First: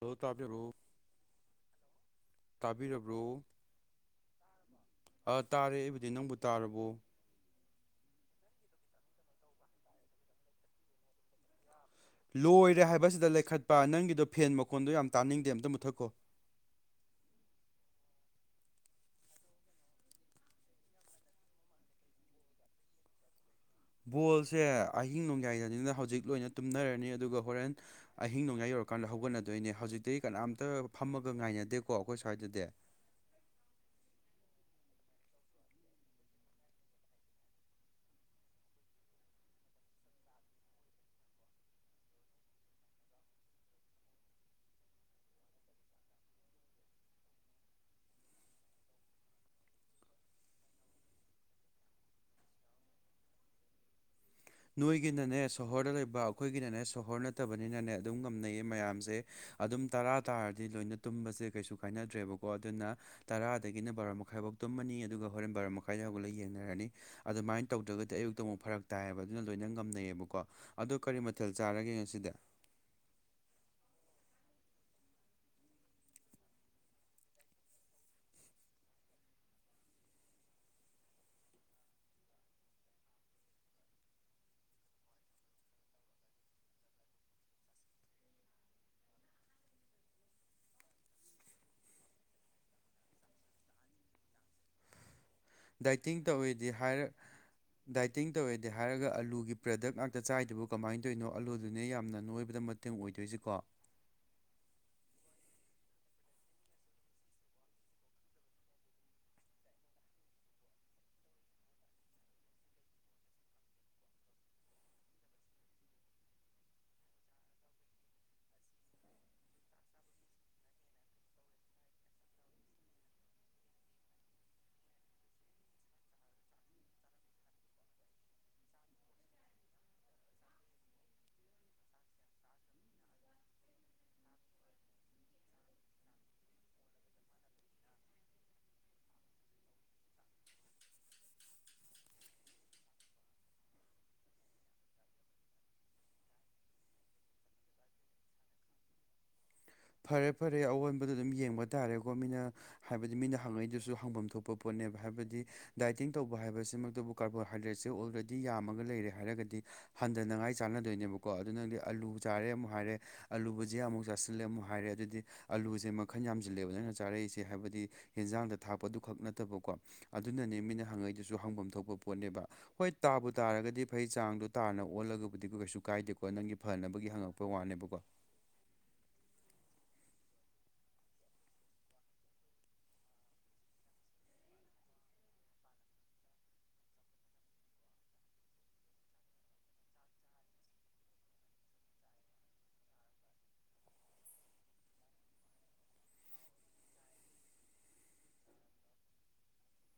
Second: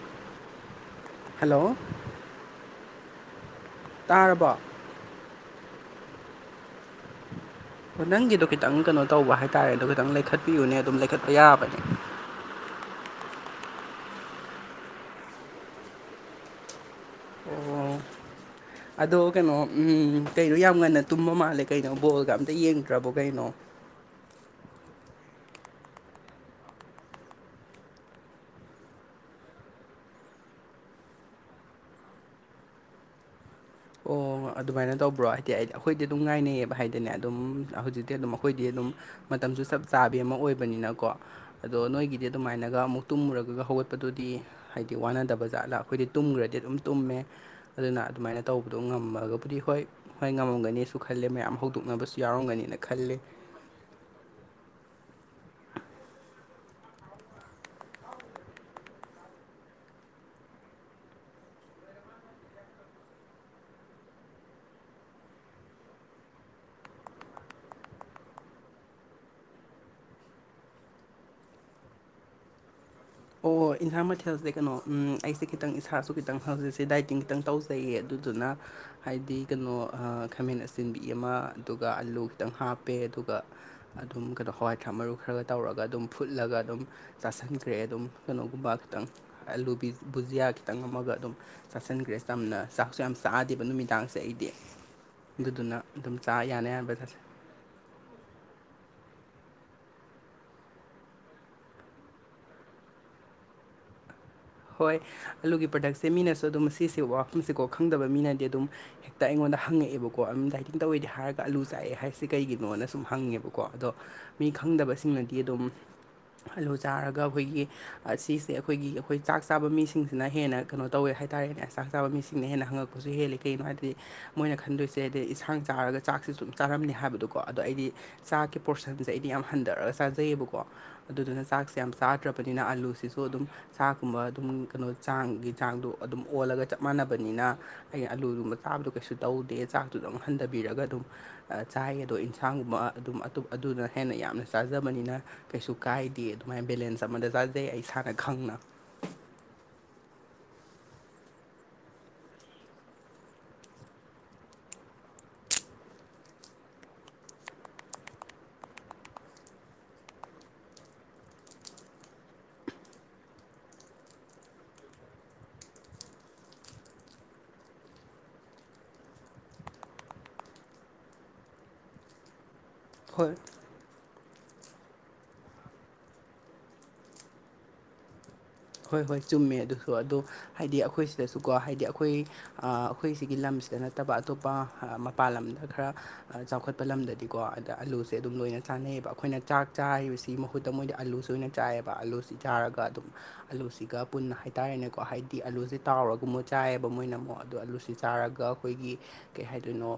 ꯂꯣ ꯇꯥꯕꯦꯔꯣ ꯍꯜꯂꯣ ꯇꯥꯕꯤꯔꯕ꯭ꯔꯣ ꯇꯥꯔꯕꯣ ꯇꯥꯔꯦ ꯑꯩꯕꯨꯗꯤ ꯅꯪꯕꯨ ꯇꯥꯔꯕꯣ ꯍ ꯅꯪꯒꯤꯗꯣ ꯈꯤꯇꯪ ꯀꯩꯅꯣ ꯇꯧꯕ ꯍꯥꯏꯇꯥꯔꯦ ꯑꯗꯣ ꯈꯤꯇꯪ ꯂꯩꯈꯠꯄꯤꯌꯨꯅꯦ ꯑꯗꯨꯝ ꯂꯩꯈꯠꯄ ꯌꯥꯕꯅꯦ ꯂꯣꯏꯔꯦ ꯍꯥꯏꯕꯁꯤꯗ ꯂꯩꯈꯠꯄ ꯅꯪꯒꯤꯗꯣ ꯐꯦꯟ ꯃꯈꯣꯟꯗꯣ ꯌꯥꯝ ꯇꯥꯅꯤꯡꯗꯦ ꯑꯝꯇ ꯃꯨꯠꯊꯛꯈꯣ ꯑꯣ ꯑꯗꯣ ꯀꯩꯅꯣ ꯀꯩꯅꯣ ꯌꯥꯝ ꯉꯟꯅ ꯇꯨꯝꯕ ꯃꯥꯜꯂꯦ ꯀꯩꯅꯣ ꯕꯣꯜꯒ ꯑꯝꯇ ꯌꯦꯡꯗ꯭ꯔꯕꯣ ꯀꯩꯅꯣ ꯕꯣꯜꯁꯦ ꯑꯍꯤꯡ ꯅꯣꯡꯌꯥꯏꯗꯅꯤꯅ ꯍꯧꯖꯤꯛ ꯂꯣꯏꯅ ꯇꯨꯝꯅꯔꯅꯤ ꯑꯗꯨꯒ ꯍꯣꯔꯦꯟ ꯑꯍꯤꯡ ꯅꯣꯡꯌꯥꯥꯏ ꯌꯧꯔꯀꯥꯟꯗ ꯍꯧꯒꯠꯅꯗꯣꯏꯅꯦ ꯍꯧꯖꯤꯛꯇꯤ ꯀꯅꯥꯝꯇ ꯐꯝꯃꯒ ꯉꯥꯏꯅꯗꯦꯀꯣ ꯑꯩꯈꯣꯏ ꯁ꯭ꯋꯥꯏꯗꯗꯤ ꯑꯣ ꯑꯗꯨꯃꯥꯏꯅ ꯇꯧꯕ꯭ꯔꯣ ꯍꯥꯏꯗꯤ ꯑꯩꯗꯤ ꯑꯩꯈꯣꯏꯗꯤ ꯑꯗꯨꯝ ꯉꯥꯏꯅꯩꯌꯦꯕ ꯍꯥꯏꯗꯅꯦ ꯑꯗꯨꯝ ꯍꯧꯖꯤꯛꯇꯤ ꯑꯗꯨꯝ ꯑꯩꯈꯣꯏꯗꯤ ꯑꯗꯨꯝ ꯃꯇꯝꯁꯨ ꯆꯞ ꯆꯥꯕꯤ ꯑꯃ ꯑꯣꯏꯕꯅꯤꯅꯀꯣ ꯑꯗꯣ ꯅꯣꯏꯒꯤꯗꯤ ꯑꯗꯨꯃꯥꯏꯅꯒ ꯑꯃꯨꯛ ꯇꯨꯝꯃꯨꯔꯒ ꯍꯧꯒꯠꯄꯗꯨꯗꯤ ꯍꯥꯏꯗꯤ ꯋꯥꯅꯗꯕ ꯖꯥꯠꯂ ꯑꯩꯈꯣꯏꯗꯤ ꯇꯨꯝꯈ꯭ꯔꯗꯤ ꯑꯗꯨꯝ ꯇꯨꯝꯃꯦ ꯑꯗꯨꯅ ꯑꯗꯨꯃꯥꯏꯅ ꯇꯧꯕꯗꯣ ꯉꯝꯃ ꯑꯗꯨꯒꯕꯨꯗꯤ ꯍꯣꯏ ꯍꯣꯏ ꯉꯝꯃꯝꯒꯅꯤꯁꯨ ꯈꯜꯂꯦ ꯃꯌꯥꯝ ꯍꯧꯗꯣꯛꯅꯕꯁꯨ ꯌꯥꯎꯔꯝꯒꯅꯦꯅ ꯈꯜꯂꯦ꯫ ꯅꯣꯏꯒꯤꯅꯅꯦ ꯁꯣꯍꯣꯔꯗ ꯂꯩꯕ ꯑꯩꯈꯣꯏꯒꯤꯅꯅꯦ ꯁꯣꯍꯣꯔ ꯅꯠꯇꯕꯅꯤꯅꯅꯦ ꯑꯗꯨꯝ ꯉꯝꯅꯩꯌꯦ ꯃꯌꯥꯝꯁꯦ ꯑꯗꯨꯝ ꯇꯔꯥ ꯇꯥꯔꯗꯤ ꯂꯣꯏꯅ ꯇꯨꯝꯕꯁꯦ ꯀꯩꯁꯨ ꯀꯥꯏꯅꯗ꯭ꯔꯦꯕꯀꯣ ꯑꯗꯨꯅ ꯇꯔꯥꯗꯒꯤꯅ ꯕꯥꯔꯥ ꯃꯈꯥꯏꯐꯥꯎ ꯇꯨꯝꯃꯅꯤ ꯑꯗꯨꯒ ꯍꯣꯔꯦꯟ ꯕꯥꯔꯥ ꯃꯈꯥꯏꯗꯥꯎꯛꯂ ꯌꯦꯡꯅꯔꯅꯤ ꯑꯗꯨꯃꯥꯏꯅ ꯇꯧꯗ꯭ꯔꯒꯗꯤ ꯑꯌꯨꯛꯇ ꯑꯃꯨꯛ ꯐꯔꯛ ꯇꯥꯏꯌꯦꯕ ꯁꯤꯅ ꯂꯣꯏꯅ ꯉꯝꯅꯩꯌꯦꯕꯀꯣ ꯑꯗꯣ ꯀꯔꯤ ꯃꯊꯦꯜ ꯆꯥꯔꯒꯦ ꯉꯁꯤꯗ ꯑꯣ ꯏꯟꯁꯥꯡ ꯃꯊꯦꯜꯁꯦ ꯀꯩꯅꯣ ꯑꯩꯁꯦ ꯈꯤꯇꯪ ꯏꯁꯥꯁꯨ ꯈꯤꯇꯪ ꯍꯧꯖꯤꯛꯁꯦ ꯗꯥꯏꯇꯤꯡ ꯈꯤꯇꯪ ꯇꯧꯖꯩꯌꯦ ꯑꯗꯨꯗꯨꯅ ꯍꯥꯏꯗꯤ ꯀꯩꯅꯣ ꯈꯥꯃꯦꯟ ꯑꯁꯤꯆꯤꯟꯕꯤ ꯑꯃ ꯑꯗꯨꯒ ꯑꯂꯨ ꯈꯤꯇꯪ ꯍꯥꯞꯄꯦ ꯑꯗꯨꯒ ꯑꯗꯨꯝ ꯀꯩꯅꯣ ꯍꯋꯥꯏ ꯊꯔꯥꯛ ꯃꯔꯨ ꯈꯔꯒ ꯇꯧꯔꯒ ꯑꯗꯨꯝ ꯐꯨꯠꯂꯒ ꯑꯗꯨꯝ ꯆꯥꯁꯟꯈ꯭ꯔꯦ ꯑꯗꯨꯝ ꯀꯩꯅꯣꯒꯨꯝꯕ ꯈꯤꯇꯪ ꯑꯂꯨ ꯕꯨꯖꯤꯌꯥ ꯈꯤꯇꯪ ꯑꯃꯒ ꯑꯗꯨꯝ ꯆꯥꯁꯤꯟꯈ꯭ꯔꯦ ꯆꯝꯅ ꯆꯥꯛꯁꯨ ꯌꯥꯝ ꯆꯥꯗꯦꯕ ꯅꯨꯃꯤꯗꯥꯡꯁꯦ ꯑꯩꯗꯤ ꯑꯗꯨꯗꯨꯅ ꯑꯗꯨꯝ ꯗꯥꯏꯇꯤꯡ ꯆꯥ ꯌꯥꯅꯤ ꯇꯧꯋꯦꯗꯤ ꯍꯥꯏꯕ ꯍꯥꯏꯔ ꯆꯁꯤꯟ ꯗꯥꯏꯇꯤꯡ ꯇꯧꯋꯦꯗꯤ ꯍꯥꯏꯔꯒ ꯑꯥꯂꯨꯒꯤ ꯄ꯭ꯔꯗꯛ ꯉꯥꯛꯇ ꯆꯥꯏꯗꯨꯕꯨ ꯀꯃꯥꯏꯅ ꯇꯧꯔꯤꯅꯣ ꯑꯥꯂꯗꯨꯅꯦ ꯌꯥꯝꯅ ꯅꯣꯏꯕꯗ ꯃꯇꯦꯡ ꯑꯣꯏꯗꯣꯏꯁꯤꯀꯣ꯫ ꯍꯣꯏ ꯑꯂꯨꯒꯤ ꯄ꯭ꯔꯗꯛꯁꯦ ꯃꯤꯅꯁꯨ ꯑꯗꯨꯝ ꯁꯤꯁꯦ ꯋꯥꯐꯝꯁꯦꯀꯣ ꯈꯪꯗꯕ ꯃꯤꯅꯗꯤ ꯑꯗꯨꯝ ꯍꯦꯛꯇ ꯑꯩꯉꯣꯟꯗ ꯍꯪꯉꯛꯑꯦꯕꯀꯣ ꯑꯗꯨꯝ ꯗꯥꯏꯇꯤꯡ ꯇꯧꯋꯦꯗꯤ ꯍꯥꯏꯔꯒ ꯑꯂꯨ ꯆꯥꯛꯑꯦ ꯍꯥꯏꯔꯤꯁꯦ ꯀꯩꯒꯤꯅꯣꯅ ꯁꯨꯝ ꯍꯪꯉꯦꯕꯀꯣ ꯑꯗꯣ ꯃꯤ ꯈꯪꯗꯕꯁꯤꯡꯅꯗꯤ ꯑꯗꯨꯝ ꯑꯂꯨ ꯆꯥꯔꯒ ꯑꯩꯈꯣꯏꯒꯤ ꯁꯤꯁꯦ ꯑꯩꯈꯣꯏꯒꯤ ꯑꯩꯈꯣꯏ ꯆꯥꯛ ꯆꯥꯕ ꯃꯤꯁꯤꯡꯁꯤꯅ ꯍꯦꯟꯅ ꯀꯩꯅꯣ ꯇꯧꯋꯦ ꯍꯥꯏꯇꯥꯔꯦꯅꯦ ꯆꯥꯛ ꯆꯥꯕ ꯃꯤꯁꯤꯡꯅ ꯍꯦꯟꯅ ꯍꯪꯉꯛꯄꯁꯨ ꯍꯦꯜꯂꯤ ꯀꯩꯒꯤꯅꯣ ꯍꯥꯏꯗꯗꯤ ꯃꯣꯏꯅ ꯈꯟꯗꯣꯏꯁꯦ ꯍꯥꯏꯗꯤ ꯏꯟꯁꯥꯡ ꯆꯥꯔꯒ ꯆꯥꯛꯁꯤꯦ ꯁꯨꯝ ꯆꯥꯔꯝꯅꯤ ꯍꯥꯏꯕꯗꯣꯀꯣ ꯑꯗꯣ ꯑꯩꯗꯤ ꯆꯥꯛꯀꯤ ꯄꯣꯔꯁꯟꯁꯦ ꯑꯩꯗꯤ ꯌꯥꯝ ꯍꯟꯊꯔꯒ ꯆꯥꯖꯩꯌꯦꯕꯀꯣ ꯑꯗꯨꯗꯨꯅ ꯆꯥꯛꯁꯦ ꯌꯥꯝ ꯆꯥꯗ꯭ꯔꯕꯅꯤꯅ ꯑꯂꯨꯁꯤꯁꯨ ꯑꯗꯨꯝ ꯆꯥꯛꯀꯨꯝꯕ ꯑꯗꯨꯝ ꯀꯩꯅꯣ ꯆꯥꯡꯒꯤ ꯆꯥꯡꯗꯣ ꯑꯗꯨꯝ ꯑꯣꯜꯂꯒ ꯆꯞ ꯃꯥꯟꯅꯕꯅꯤꯅ ꯑꯩꯅ ꯑꯂꯨꯗꯨꯨꯝꯕ ꯆꯥꯕꯗꯣ ꯀꯩꯁꯨ ꯇꯧꯗꯦ ꯆꯥꯛꯇꯨꯗꯪ ꯍꯟꯊꯕꯤꯔꯒ ꯑꯗꯨꯝ ꯆꯥꯏꯑꯦꯗꯣ ꯏꯟꯁꯥꯡꯒꯨꯝꯕ ꯑꯗꯨꯝ ꯑꯗꯨꯅ ꯍꯦꯟꯅ ꯌꯥꯝꯅ ꯆꯥꯖꯕꯅꯤꯅ ꯀꯩꯁꯨ ꯀꯥꯏꯗꯦ ꯑꯗꯨꯃꯥꯏꯅ ꯕꯦꯂꯦꯟꯁ ꯑꯃꯗ ꯆꯥꯖꯩ ꯑꯩ ꯏꯁꯥꯅ ꯈꯪꯅ ꯐꯔꯦ ꯐꯔꯦ ꯑꯑꯣꯟꯕꯗꯣ ꯑꯗꯨꯝ ꯌꯦꯡꯕ ꯇꯥꯔꯦꯀꯣ ꯃꯤꯅ ꯍꯥꯏꯕꯗꯤ ꯃꯤꯅ ꯍꯪꯉꯛꯏꯗꯨꯁꯨ ꯍꯪꯐꯝ ꯊꯣꯛꯄ ꯄꯣꯠꯅꯦꯕ ꯍꯥꯏꯕꯗꯤ ꯗꯥꯏꯇꯤꯡ ꯇꯧꯕ ꯍꯥꯏꯕꯁꯤꯃꯛꯇꯕꯨ ꯀꯥꯔꯕꯣꯍꯥꯏꯗ꯭ꯔꯦꯠꯁꯦ ꯑꯣꯜꯔꯦꯗꯤ ꯌꯥꯝꯃꯒ ꯂꯩꯔꯦ ꯍꯥꯏꯔꯒꯗꯤ ꯍꯟꯊꯅꯉꯥꯏ ꯆꯥꯟꯅꯗꯣꯏꯅꯦꯕꯀꯣ ꯑꯗꯨ ꯅꯪꯗꯤ ꯑꯂꯨ ꯆꯥꯔꯦ ꯑꯃꯨꯛ ꯍꯥꯏꯔꯦ ꯑꯂꯨꯕꯨꯖꯤꯑꯥ ꯑꯃꯨꯛ ꯆꯥꯁꯤꯜꯂꯦ ꯑꯃꯨꯛ ꯍꯥꯏꯔꯦ ꯍꯥꯏꯔꯦ ꯑꯗꯨꯗꯤ ꯑꯂꯨꯁꯦ ꯃꯈꯟ ꯌꯥꯝꯁꯤꯜꯂꯦꯕ ꯅꯪꯅ ꯆꯥꯔꯛꯏꯁꯦ ꯍꯥꯏꯕꯗꯤ ꯌꯦꯟꯖꯥꯡꯗ ꯊꯥꯞꯄꯗꯨ ꯈꯛ ꯅꯠꯇꯕꯀꯣ ꯑꯗꯨꯅꯅꯦ ꯃꯤꯅ ꯍꯪꯉꯩꯗꯨꯁꯨ ꯍꯪꯐꯝ ꯊꯣꯛꯄ ꯄꯣꯠꯅꯦꯕ ꯍꯣꯏ ꯇꯥꯕꯨ ꯇꯥꯔꯒꯗꯤ ꯐꯩ ꯆꯥꯡꯗꯣ ꯇꯥꯅ ꯑꯣꯜꯂꯒꯕꯨꯗꯤꯀꯣ ꯀꯩꯁꯨ ꯀꯥꯏꯗꯦꯀꯣ ꯅꯪꯒꯤ ꯐꯅꯕꯒꯤ ꯍꯪꯉꯛꯄ ꯋꯥꯅꯦꯕꯀꯣ꯫ ꯍꯣꯏ ꯍꯣꯏ ꯆꯨꯝꯃꯦ ꯑꯗꯨꯁꯨ ꯑꯗꯣ ꯍꯥꯏꯗꯤ ꯑꯩꯈꯣꯏ ꯁꯤꯗꯁꯨꯀꯣ ꯍꯥꯏꯗꯤ ꯑꯩꯈꯣꯏ꯫ ꯑꯩꯈꯣꯏ ꯁꯤꯒꯤ ꯂꯝꯁꯤꯗ ꯅꯠꯇꯕ ꯑꯇꯣꯞꯄ ꯃꯄꯥꯟ ꯂꯝꯗ ꯈꯔ ꯆꯥꯎꯈꯠꯄ ꯂꯝꯗꯗꯤꯀꯣ ꯑꯗ ꯑꯂꯨꯁꯦ ꯑꯗꯨꯝ ꯂꯣꯏꯅ ꯆꯥꯅꯩꯌꯦꯕ ꯑꯩꯈꯣꯏꯅ ꯆꯥꯛ ꯆꯥꯔꯤꯕꯁꯦ ꯁꯤ ꯃꯍꯨꯠꯇ ꯃꯣꯏꯗꯤ ꯑꯥꯂꯨꯁꯨ ꯑꯣꯏꯅ ꯆꯥꯏꯑꯕ ꯑꯥꯂꯨꯁꯤ ꯆꯥꯔꯒ ꯑꯗꯨꯝ ꯑꯥꯂꯨꯁꯤꯒ ꯄꯨꯟꯅ ꯍꯥꯏꯇꯥꯔꯦꯅꯦꯀꯣ ꯍꯥꯏꯗꯤ ꯑꯂꯨꯁꯦ ꯇꯥꯎꯔꯒ ꯑꯃꯨꯛ ꯆꯥꯏꯌꯦꯕ ꯃꯣꯏꯅ ꯑꯃꯨꯛ ꯑꯗꯣ ꯑꯥꯂꯨꯁꯦ ꯆꯥꯔꯒ ꯑꯩꯈꯣꯏꯒꯤ ꯀꯩ ꯍꯥꯏꯗꯣꯏꯅꯣ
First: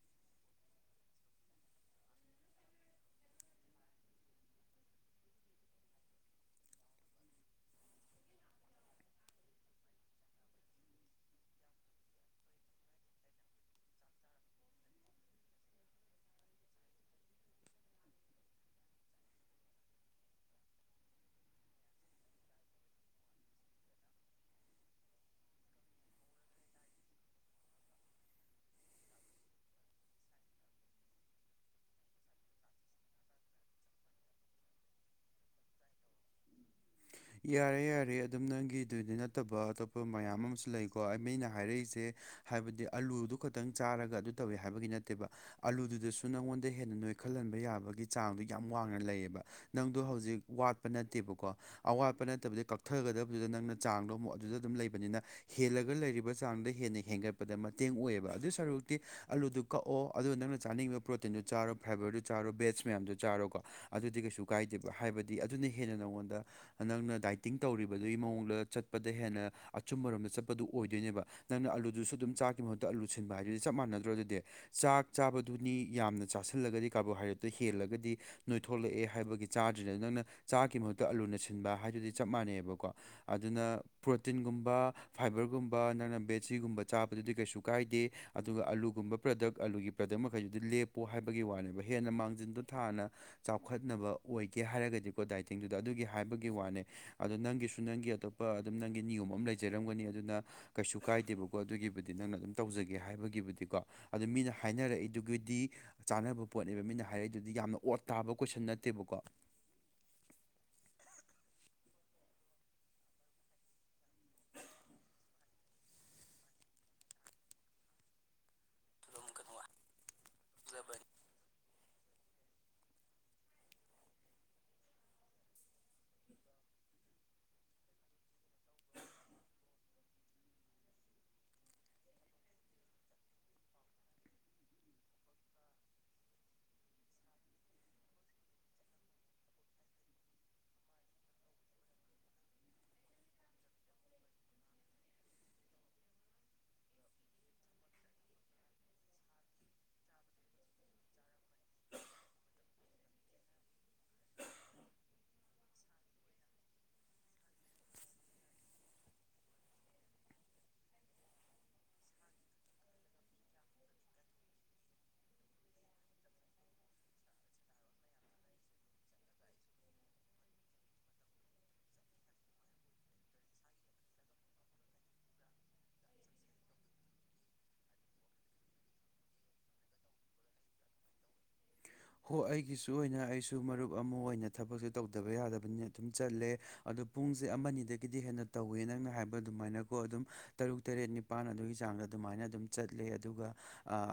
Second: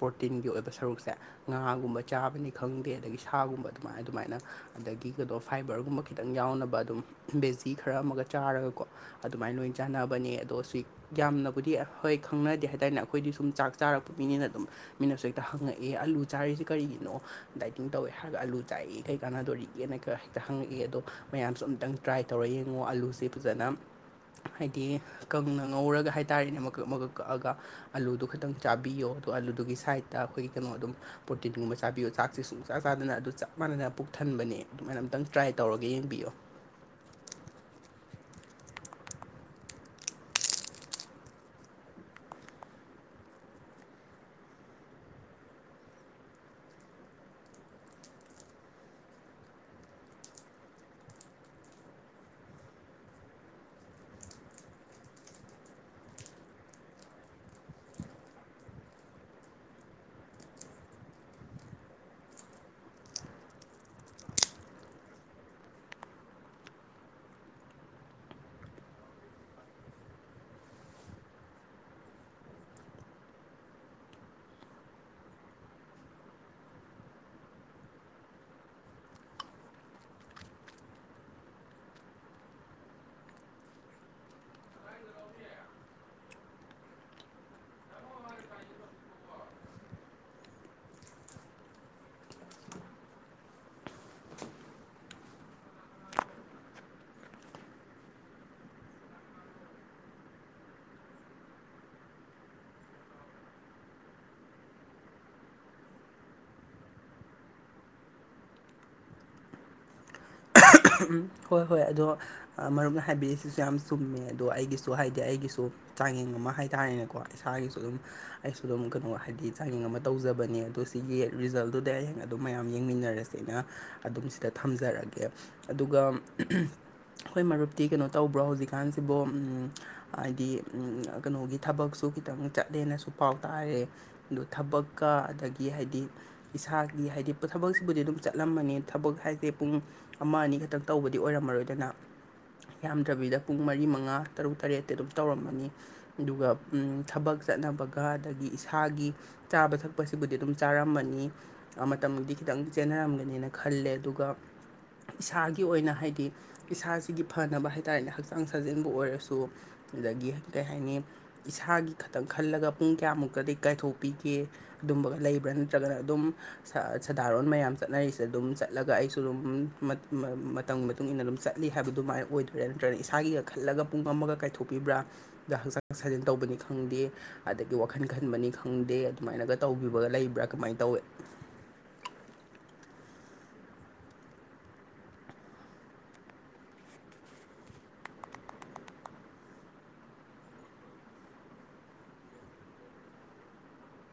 ꯄ꯭ꯔꯣꯇꯤꯟꯒꯤ ꯑꯣꯏꯕ ꯁꯔꯨꯛꯁꯦ ꯉꯥꯒꯨꯝꯕ ꯆꯥꯕꯅꯤ ꯈꯪꯗꯦ ꯑꯗꯒꯤ ꯁꯥꯒꯨꯝꯕ ꯑꯗꯨꯃꯥꯏꯅ ꯑꯗꯨꯃꯥꯏꯅ ꯑꯗꯒꯤ ꯀꯩꯅꯣ ꯐꯥꯏꯕꯔꯒꯨꯝꯕ ꯈꯤꯇꯪ ꯌꯥꯎꯅꯕ ꯑꯗꯨꯝ ꯕꯦꯖꯤ ꯈꯔ ꯑꯃꯒ ꯆꯥꯔꯒꯀꯣ ꯑꯗꯨꯃꯥꯏꯅ ꯂꯣꯏ ꯆꯥꯟꯅꯕꯅꯦ ꯑꯗꯣ ꯁꯤ ꯌꯥꯝꯅꯕꯨꯗꯤ ꯍꯣꯏ ꯈꯪꯅꯗꯦ ꯍꯥꯏꯇꯥꯔꯦꯅꯦ ꯑꯩꯈꯣꯏꯗꯤ ꯁꯨꯝ ꯆꯥꯛ ꯆꯥꯔꯛꯄ ꯃꯤꯅꯤꯅ ꯑꯗꯨꯝ ꯃꯤꯅꯁꯨ ꯍꯦꯛꯇ ꯍꯪꯉꯛꯑꯦ ꯑꯂꯨ ꯆꯥꯔꯤꯁꯦ ꯀꯔꯤꯒꯤꯅꯣ ꯗꯥꯏꯇꯤꯡ ꯇꯧꯋꯦ ꯍꯥꯏꯔꯒ ꯑꯥꯂꯨ ꯆꯥꯛꯏ ꯀꯩ ꯀꯥꯟꯅꯗꯣꯔꯤꯒꯦꯅ ꯈ ꯍꯦꯛꯇ ꯍꯪꯉꯛꯏ ꯑꯗꯣ ꯃꯌꯥꯝꯁꯨ ꯑꯝꯇꯪ ꯇ꯭ꯔꯥꯏ ꯇꯧꯔ ꯌꯦꯡꯉꯣ ꯑꯂꯨꯁꯦ ꯐꯖꯅ ꯍꯥꯏꯗꯤ ꯀꯪꯅ ꯉꯧꯔꯒ ꯍꯥꯏꯇꯥꯥꯔꯦꯅꯦ ꯃꯀꯛ ꯃꯀꯛ ꯀꯛꯑꯒ ꯑꯂꯗꯨ ꯈꯤꯇꯪ ꯆꯥꯕꯤꯌꯣ ꯑꯗꯣ ꯑꯥꯂꯨꯗꯨꯒꯤ ꯁꯥꯏꯗꯠꯇ ꯑꯩꯈꯣꯏꯒꯤ ꯀꯩꯅꯣ ꯑꯗꯨꯝ ꯄ꯭ꯔꯣꯇꯤꯟꯒꯨꯝꯕ ꯆꯥꯕꯤꯌꯣ ꯆꯥꯛꯁꯦ ꯁꯨꯡꯆꯆꯥ ꯆꯥꯗꯅ ꯑꯗꯨ ꯆꯞ ꯃꯥꯟꯅꯅ ꯄꯨꯛ ꯊꯟꯕꯅꯦ ꯑꯗꯨꯃꯥꯏꯅ ꯑꯝꯇꯪ ꯇ꯭ꯔꯥꯏ ꯇꯧꯔꯒ ꯌꯦꯡꯕꯤꯌꯣ ꯌꯥꯔꯦ ꯌꯥꯔꯦ ꯑꯗꯨꯝ ꯅꯪꯒꯤꯗꯨꯗꯤ ꯅꯠꯇꯕ ꯑꯇꯣꯞꯄ ꯃꯌꯥꯝ ꯑꯃꯁꯨ ꯂꯩꯀꯣ ꯃꯤꯩꯅ ꯍꯥꯏꯔꯛꯏꯁꯦ ꯍꯥꯏꯕꯗꯤ ꯑꯂꯨꯗꯨ ꯈꯛꯇꯪ ꯆꯥꯔꯒ ꯑꯗꯨ ꯇꯧꯋꯤ ꯍꯥꯏꯕꯒꯤ ꯅꯠꯇꯦꯕ ꯑꯂꯨꯗꯨꯗꯁꯨ ꯅꯪꯉꯣꯟꯗ ꯍꯦꯟꯅ ꯅꯣꯏꯈꯠꯍꯟꯕ ꯌꯥꯕꯒꯤ ꯆꯥꯡꯗꯨ ꯌꯥꯝ ꯋꯥꯡꯅ ꯂꯩꯌꯦꯕ ꯅꯪꯗꯣ ꯍꯧꯖꯤꯛ ꯋꯥꯠꯄ ꯅꯠꯇꯦꯕꯀꯣ ꯑꯋꯥꯠꯄ ꯅꯠꯇꯕꯗ ꯀꯛꯊꯒꯗꯕꯗꯨꯗ ꯅꯪꯅ ꯆꯥꯡꯗꯣ ꯑꯃꯨꯛ ꯑꯗꯨꯗ ꯑꯗꯨꯝ ꯂꯩꯕꯅꯤꯅ ꯍꯦꯜꯂꯒ ꯂꯩꯔꯤꯕ ꯆꯥꯡꯗ ꯍꯦꯟꯅ ꯍꯦꯟꯒꯠꯄꯗ ꯃꯇꯦꯡ ꯑꯣꯏꯌꯦꯕ ꯑꯗꯨ ꯁꯔꯨꯛꯇꯤ ꯑꯂꯨꯗꯨ ꯀꯛꯑꯣ ꯑꯗꯨꯒ ꯅꯪꯅ ꯆꯥꯅꯤꯡꯕ ꯄ꯭ꯔꯣꯇꯤꯟꯗꯨ ꯆꯥꯔꯣ ꯐꯥꯏꯕꯔꯗꯨ ꯆꯥꯔꯣ ꯕꯦꯠꯁ ꯃꯌꯥꯝꯗꯨ ꯆꯥꯔꯣꯀꯣ ꯑꯗꯨꯗꯤ ꯀꯩꯁꯨ ꯀꯥꯏꯗꯦꯕ ꯍꯥꯏꯕꯗꯤ ꯑꯗꯨꯅ ꯍꯦꯟꯅ ꯅꯉꯣꯟꯗ ꯅ ꯅꯛꯅ ꯗꯥꯏꯇꯤꯡ ꯇꯧꯔꯤꯕꯗꯨꯒꯤ ꯃꯑꯣꯡꯗ ꯆꯠꯄꯗ ꯍꯦꯟꯅ ꯑꯆꯨꯝꯕꯔꯣꯝꯗ ꯆꯠꯄꯗꯨ ꯑꯣꯏꯗꯣꯏꯅꯦꯕ ꯅꯪꯅ ꯑꯥꯂꯨꯗꯨꯁꯨ ꯑꯗꯨꯝ ꯆꯥꯛꯒꯤ ꯃꯍꯨꯠꯇ ꯑꯥꯂꯨ ꯁꯤꯟꯕ ꯍꯥꯏꯗꯨꯗꯤ ꯆꯞ ꯃꯥꯟꯅꯗ꯭ꯔꯣ ꯑꯗꯨꯗꯤ ꯆꯥꯛ ꯆꯥꯕꯗꯨꯅꯤ ꯌꯥꯝꯅ ꯆꯥꯁꯤꯜꯂꯒꯗꯤ ꯀꯥꯔꯕꯣꯍꯥꯏꯗ꯭ꯔꯦꯠꯇ ꯍꯦꯜꯂꯒꯗꯤ ꯅꯣꯏꯊꯣꯛꯂꯛꯑꯦ ꯍꯥꯏꯕꯒꯤ ꯆꯥꯗ꯭ꯔꯤꯅꯦ ꯅꯪꯅ ꯆꯥꯒꯤ ꯃꯍꯨꯠꯇ ꯑꯂꯨꯅ ꯁꯤꯟꯕ ꯍꯥꯏꯗꯨꯗꯤ ꯆꯞ ꯃꯥꯟꯅꯩꯕꯀꯣ ꯑꯗꯨꯅ ꯄ꯭ꯔꯣꯇꯤꯟꯒꯨꯝꯕ ꯐꯥꯏꯕꯔꯒꯨꯝꯕ ꯅꯪꯅ ꯕꯦꯠꯁꯤꯒꯨꯝꯕ ꯆꯥꯕꯗꯨꯗꯤ ꯀꯩꯁꯨ ꯀꯥꯏꯗꯦ ꯑꯗꯨꯒ ꯑꯥꯂꯨꯒꯨꯝꯕ ꯄ꯭ꯔꯗꯛ ꯑꯥꯂꯨꯒꯤ ꯄ꯭ꯔꯗꯛ ꯃꯈꯩꯗꯨꯗꯤ ꯂꯦꯞꯄꯣ ꯍꯥꯏꯕꯒꯤ ꯋꯥꯅꯦꯕ ꯍꯦꯟꯅ ꯃꯥꯡꯖꯤꯟꯗꯣ ꯊꯥꯅ ꯆꯥꯎꯈꯠꯅꯕ ꯑꯣꯏꯒꯦ ꯍꯥꯏꯔꯒꯗꯤꯀꯣ ꯗꯥꯏꯇꯤꯡꯗꯨꯗ ꯑꯗꯨꯒꯤ ꯍꯥꯏꯕꯒꯤ ꯋꯥꯅꯦ ꯑꯗꯣ ꯅꯪꯒꯤꯁꯨ ꯅꯪꯒꯤ ꯑꯇꯣꯞꯄ ꯑꯗꯨꯝ ꯅꯪꯒꯤ ꯅꯤꯌꯣꯝ ꯑꯃ ꯂꯩꯖꯔꯝꯒꯅꯤ ꯑꯗꯨꯅ ꯀꯩꯁꯨ ꯀꯥꯏꯗꯦꯕꯀꯣ ꯑꯗꯨꯒꯤꯕꯨꯗꯤ ꯅꯪꯅ ꯑꯗꯨꯝ ꯇꯧꯖꯒꯦ ꯍꯥꯏꯕꯒꯤꯕꯨꯗꯤꯀꯣ ꯑꯗꯨ ꯃꯤꯅ ꯍꯥꯏꯅꯔꯛꯏꯗꯨꯒꯤꯗꯤ ꯆꯥꯅꯕ ꯄꯣꯠꯅꯦꯕ ꯃꯤꯅ ꯍꯥꯏꯔꯛꯏꯗꯨꯗꯤ ꯌꯥꯝꯅ ꯑꯣꯠ ꯇꯥꯕ ꯀꯣꯏꯁꯟ ꯅꯠꯇꯦꯕꯀꯣ ꯎꯝ ꯍꯣꯏ ꯍꯣꯏ ꯑꯗꯣ ꯃꯔꯨꯞ ꯍꯥꯏꯕꯤꯔꯔꯤꯏꯁꯤꯁꯨ ꯌꯥꯝ ꯆꯨꯝꯃꯦ ꯑꯗꯣ ꯑꯩꯒꯤꯁꯨ ꯍꯥꯏꯗꯤ ꯑꯩꯒꯤꯁꯨ ꯆꯥꯡꯌꯦꯡ ꯑꯃ ꯍꯥꯏꯇꯥꯥꯔꯦꯅꯦꯀꯣ ꯏꯁꯥꯒꯤꯁꯨ ꯑꯗꯨꯝ ꯑꯩꯁꯨ ꯑꯗꯨꯝ ꯀꯩꯅꯣ ꯍꯥꯏꯗꯤ ꯆꯥꯛꯌꯦꯡ ꯑꯃ ꯇꯧꯖꯕꯅꯦ ꯑꯗꯣ ꯁꯤꯒꯤ ꯔꯤꯖꯜꯠ ꯑꯗꯨꯗꯩ ꯑꯩꯌꯦꯡ ꯑꯗꯨꯝ ꯃꯌꯥꯝ ꯌꯦꯡꯃꯤꯟꯅꯔꯁꯦꯅ ꯑꯗꯨꯝ ꯁꯤꯗ ꯊꯝꯖꯔꯑꯒꯦ ꯑꯗꯨꯒ ꯑꯩꯈꯣꯏ ꯃꯔꯨꯞꯇꯤ ꯀꯩꯅꯣ ꯇꯧꯕ꯭ꯔꯣ ꯍꯧꯖꯤꯛꯀꯥꯟꯁꯤꯕꯨ ꯍꯥꯏꯗꯤ ꯀꯩꯅꯣꯒꯤ ꯊꯕꯛꯁꯨ ꯈꯤꯇꯪ ꯆꯠꯂꯦꯅꯁꯨ ꯄꯥꯎ ꯇꯥꯔꯦ ꯑꯗꯨ ꯊꯕꯛꯀ ꯑꯗꯒꯤ ꯍꯥꯏꯗꯤ ꯏꯁꯥꯒꯤ ꯍꯥꯏꯗꯤ ꯊꯕꯛꯁꯤꯕꯨꯗꯤ ꯑꯗꯨꯝ ꯆꯠꯂꯝꯃꯅꯤ ꯊꯕꯛ ꯍꯥꯏꯁꯦ ꯄꯨꯡ ꯑꯃ ꯑꯅꯤꯈꯛꯇꯛ ꯇꯧꯕꯗꯤ ꯑꯣꯏꯔꯝꯃꯔꯣꯏꯗꯅ ꯌꯥꯝꯗ꯭ꯔꯕꯤꯗ ꯄꯨꯡ ꯃꯔꯤ ꯃꯉꯥ ꯇꯔꯨꯛ ꯇꯔꯦꯠꯇꯤ ꯑꯗꯨꯝ ꯇꯧꯔꯝꯃꯅꯤ ꯑꯗꯨꯒ ꯊꯕꯛ ꯆꯠꯅꯕꯒ ꯑꯗꯒꯤ ꯏꯁꯥꯒꯤ ꯆꯥꯕ ꯊꯛꯄꯁꯤꯕꯨꯗꯤ ꯑꯗꯨꯝ ꯆꯥꯔꯝꯃꯅꯤ ꯃꯇꯝꯗꯤ ꯈꯤꯇꯪ ꯆꯦꯟꯅꯔꯝꯒꯅꯦꯅ ꯈꯜꯂꯦ ꯑꯗꯨꯒ ꯏꯁꯥꯒꯤ ꯑꯣꯏꯅ ꯍꯥꯏꯗꯤ ꯏꯁꯥꯁꯤꯒꯤ ꯐꯅꯕ ꯍꯥꯏꯇꯥꯔꯦꯅꯦ ꯍꯛꯆꯥꯡ ꯁꯥꯖꯦꯟꯕ ꯑꯣꯏꯔꯁꯨ ꯑꯗꯨꯗꯒꯤ ꯀꯩ ꯍꯥꯏꯅꯤ ꯏꯁꯥꯒꯤ ꯈꯇꯪ ꯈꯜꯂꯒ ꯄꯨꯡ ꯀꯌꯥꯃꯨꯛꯇꯗꯤ ꯀꯥꯏꯊꯣꯛꯄꯤꯒꯦ ꯑꯗꯨꯝꯕꯒ ꯂꯩꯕ꯭ꯔꯥ ꯅꯠꯇ꯭ꯔꯒꯅ ꯑꯗꯨꯝ ꯁꯥꯗꯥꯔꯣꯟ ꯃꯌꯥꯝ ꯆꯠꯅꯔꯤꯁꯦ ꯑꯗꯨꯝ ꯆꯠꯂꯒ ꯑꯩꯁꯨ ꯑꯗꯨꯝ ꯃꯇꯝꯒꯤ ꯃꯇꯨꯡ ꯏꯟꯅ ꯑꯗꯨꯝ ꯆꯠꯂꯤ ꯍꯥꯏꯕꯗꯨꯃꯥꯏꯅ ꯑꯣꯏꯗꯣꯏꯔꯥ ꯅꯠꯇ꯭ꯔꯒꯅ ꯏꯁꯥꯒꯤꯒ ꯈꯜꯂꯒ ꯄꯨꯡ ꯑꯃꯒ ꯀꯥꯏꯊꯣꯛꯄꯤꯕ꯭ꯔꯥ ꯗ ꯍꯛꯆꯥꯡ ꯁꯥꯖꯦꯟ ꯇꯧꯕꯅꯤ ꯈꯪꯗꯦ ꯑꯗꯒꯤ ꯋꯥꯈꯜ ꯈꯟꯕꯅꯤ ꯈꯪꯗꯦ ꯑꯗꯨꯃꯥꯏꯅꯒ ꯇꯧꯕꯤꯕꯒ ꯂꯩꯕ꯭ꯔꯥ ꯀꯃꯥꯏꯅ ꯇꯧꯏ ꯍꯣ ꯑꯩꯒꯤꯁꯨ ꯑꯣꯏꯅ ꯑꯩꯁꯨ ꯃꯔꯨꯞ ꯑꯃ ꯑꯣꯏꯅ ꯊꯕꯛꯁꯨꯦ ꯇꯧꯗꯕ ꯌꯥꯗꯕꯅꯤ ꯑꯗꯨꯝ ꯆꯠꯂꯦ ꯑꯗꯣ ꯄꯨꯡꯁꯦ ꯑꯃ ꯑꯗꯒꯤꯗꯤ ꯍꯦꯟꯅ ꯇꯧꯋꯦ ꯅꯪꯅ ꯍꯥꯏꯕ ꯑꯗꯨꯃꯥꯏꯅꯀꯣ ꯑꯗꯨꯝ ꯇꯔꯨꯛ ꯇꯔꯦꯠ ꯅꯤ ꯃꯄꯥꯟ ꯑꯗꯨꯒꯤ ꯆꯥꯡꯗ ꯑꯗꯨꯃꯥꯏꯅ ꯑꯗꯨꯝ ꯆꯠꯂꯦ ꯑꯗꯨꯒ